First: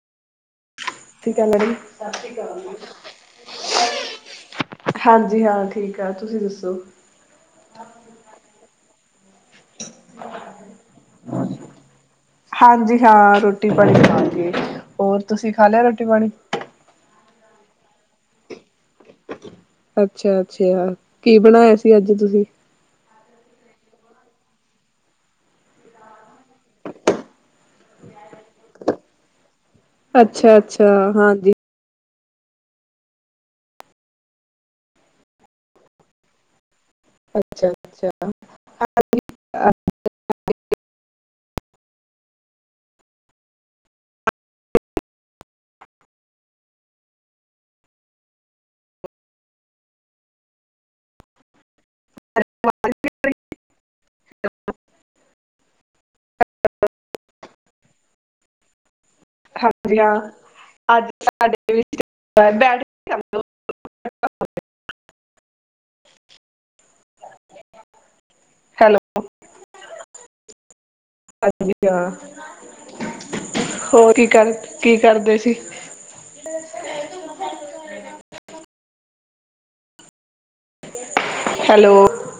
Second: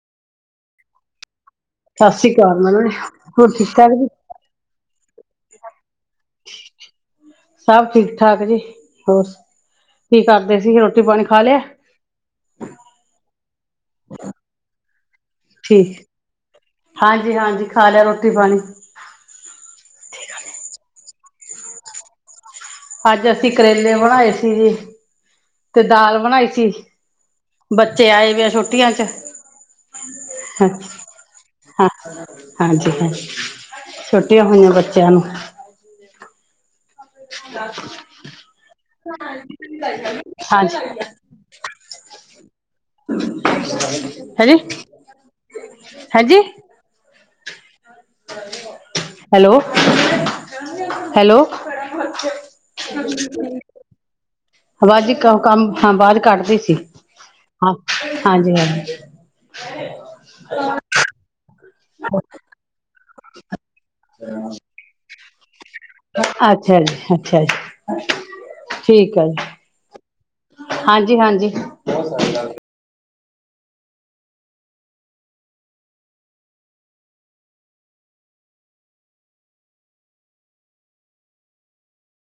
ਠੀਕ ਆ ਮੈਡਮ। ਸਤਿ ਸ੍ਰੀ ਅਕਾਲ ਮੈਡਮ ਜੀ, ਹੋਰ ਠੀਕ ਠਾਕ ਜੀ? ਹਾਂਜੀ ਹਾਂ ਠੀਕ ਆ ਤੁਸੀਂ ਦੱਸੋ। ਸਭ ਠੀਕ-ਠਾਕ ਜੀ ਹੋਰ ਕੀ ਕਰਦੇ ਸੀ ਰੋਟੀ-ਪਾਨੀ ਖਾਲੇਆ ਹਾਂਜੀ ਹਾਂ ਰੋਟੀ-ਪਾਨੀ ਖਾਕੇ ਹੋਰ ਤੁਸੀਂ ਖਾ ਲੇਆ ਠੀਕ, ਰੋਟੀ-ਪਾਨੀ। ਹਾਂਜੀ, ਹਾਂਜੀ ਖਾ ਲੇਆ ਰੋਟੀ-ਪਾਨੀ। [inaudible] ਅੱਛਾ, ਅੱਛਾ ਕੀ ਬਣਾਇਆ ਸੀ ਅੱਜ ਤੁਸੀਂ? ਅੱਜ ਅਸੀਂ ਕਰੇਲੇ ਬਣਾਏ ਸੀ ਜੀ। ਤੇ ਦਾਲ ਬਨਾਈ ਸੀ ਬੱਚੇ ਆਏ ਵੀ ਆ ਛੂਟੀਆ 'ਚ ਹਾਂ ਅੱਛਾ-ਅੱਛਾ ਹਾਂਜੀ। ਹਾਂ ਹਾਂਜੀ ਹਾਂਜੀ ਛੁਟੀਆਂ ਹੋਈਆਂ ਬੱਚੇਆਂ ਨੂੰ ਅੱਛਾ ਦੱਸ ਅੱਛਾ ਕੌਣ [unintelligible] ਹਾਂਜੀ। ਹੈਜੀ, ਹੈਜੀ। Hello hello. ਵਾਜ਼ ਕੰਮ ਆ ਬਾਅਦ ਕੱਢਦੇ ਸੀ, ਹਾਂ, ਹਾਂਜੀ, ਹਾਂਜੀ ਹਾਂਜੀ ਹਾਂ ਅੱਜ ਸਾਡੇ ਬੈ [unintelligible] ਹਾ ਅੱਛਾ ਜੀ, ਅੱਛਾ ਜੀ। ਹੈਲੋ ਠੀਕ ਆ ਜੀ, ਹਾਂਜੀ, ਹਾਂਜੀ। ਹੋਰ ਕੀ ਕਰ, ਕੀ ਕਰਦੇ ਸੀ। ਫ [unintelligible] ਹੈਲੋ